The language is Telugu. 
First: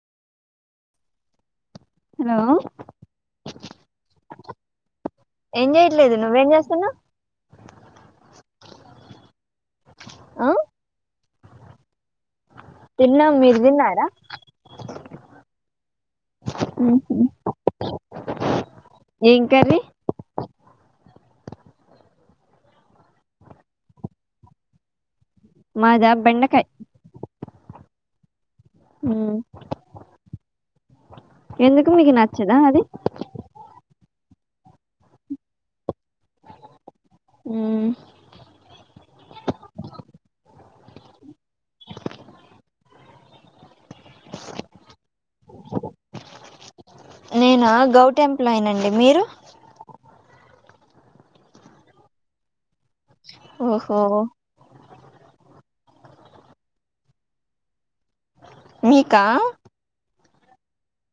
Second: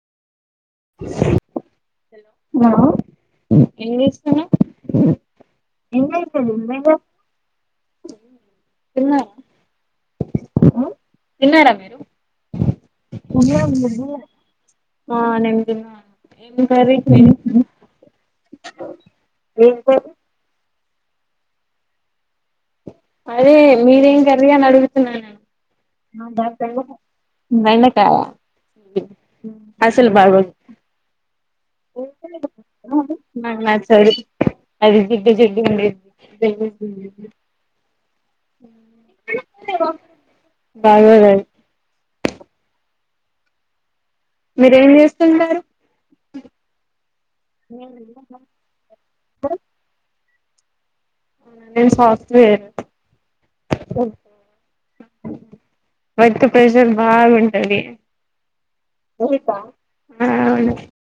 హలో హ ఏం చేస్తన్నావ్ ఏం చేయట్లేదు నువ్వేం లేదు చేస్తున్నావ్ బ్రో చిన్న ఆ తిన్నారా మీరు తిన్నాం ఒకే మీరు ఒక తిన్నారా ఉండు సపనం ఏ కర్రీ ఉహు చేసినవ్ ఏం కర్రీ అదే మీరేం కర్రీ అని అడుగుతున్నాను మాద బెండకాయ బెండకాయ అసలు బాగోదు ఎందుకు మీకు నచ్చదా అది నాకు నచ్చలేదు అది జిడ్డు జిడ్డుగ ఉంటది బయమేతుంది మ్మ్. బబరయి మీరేం చేస్తుంటారు నేనా గౌట్ ఎంప్లాయ్ నండి మీరు వు నేను సాఫ్ట్ వేర్ ఓహో వర్క్ ప్రెషర్ బాగుంటది మీకా ఆ అవును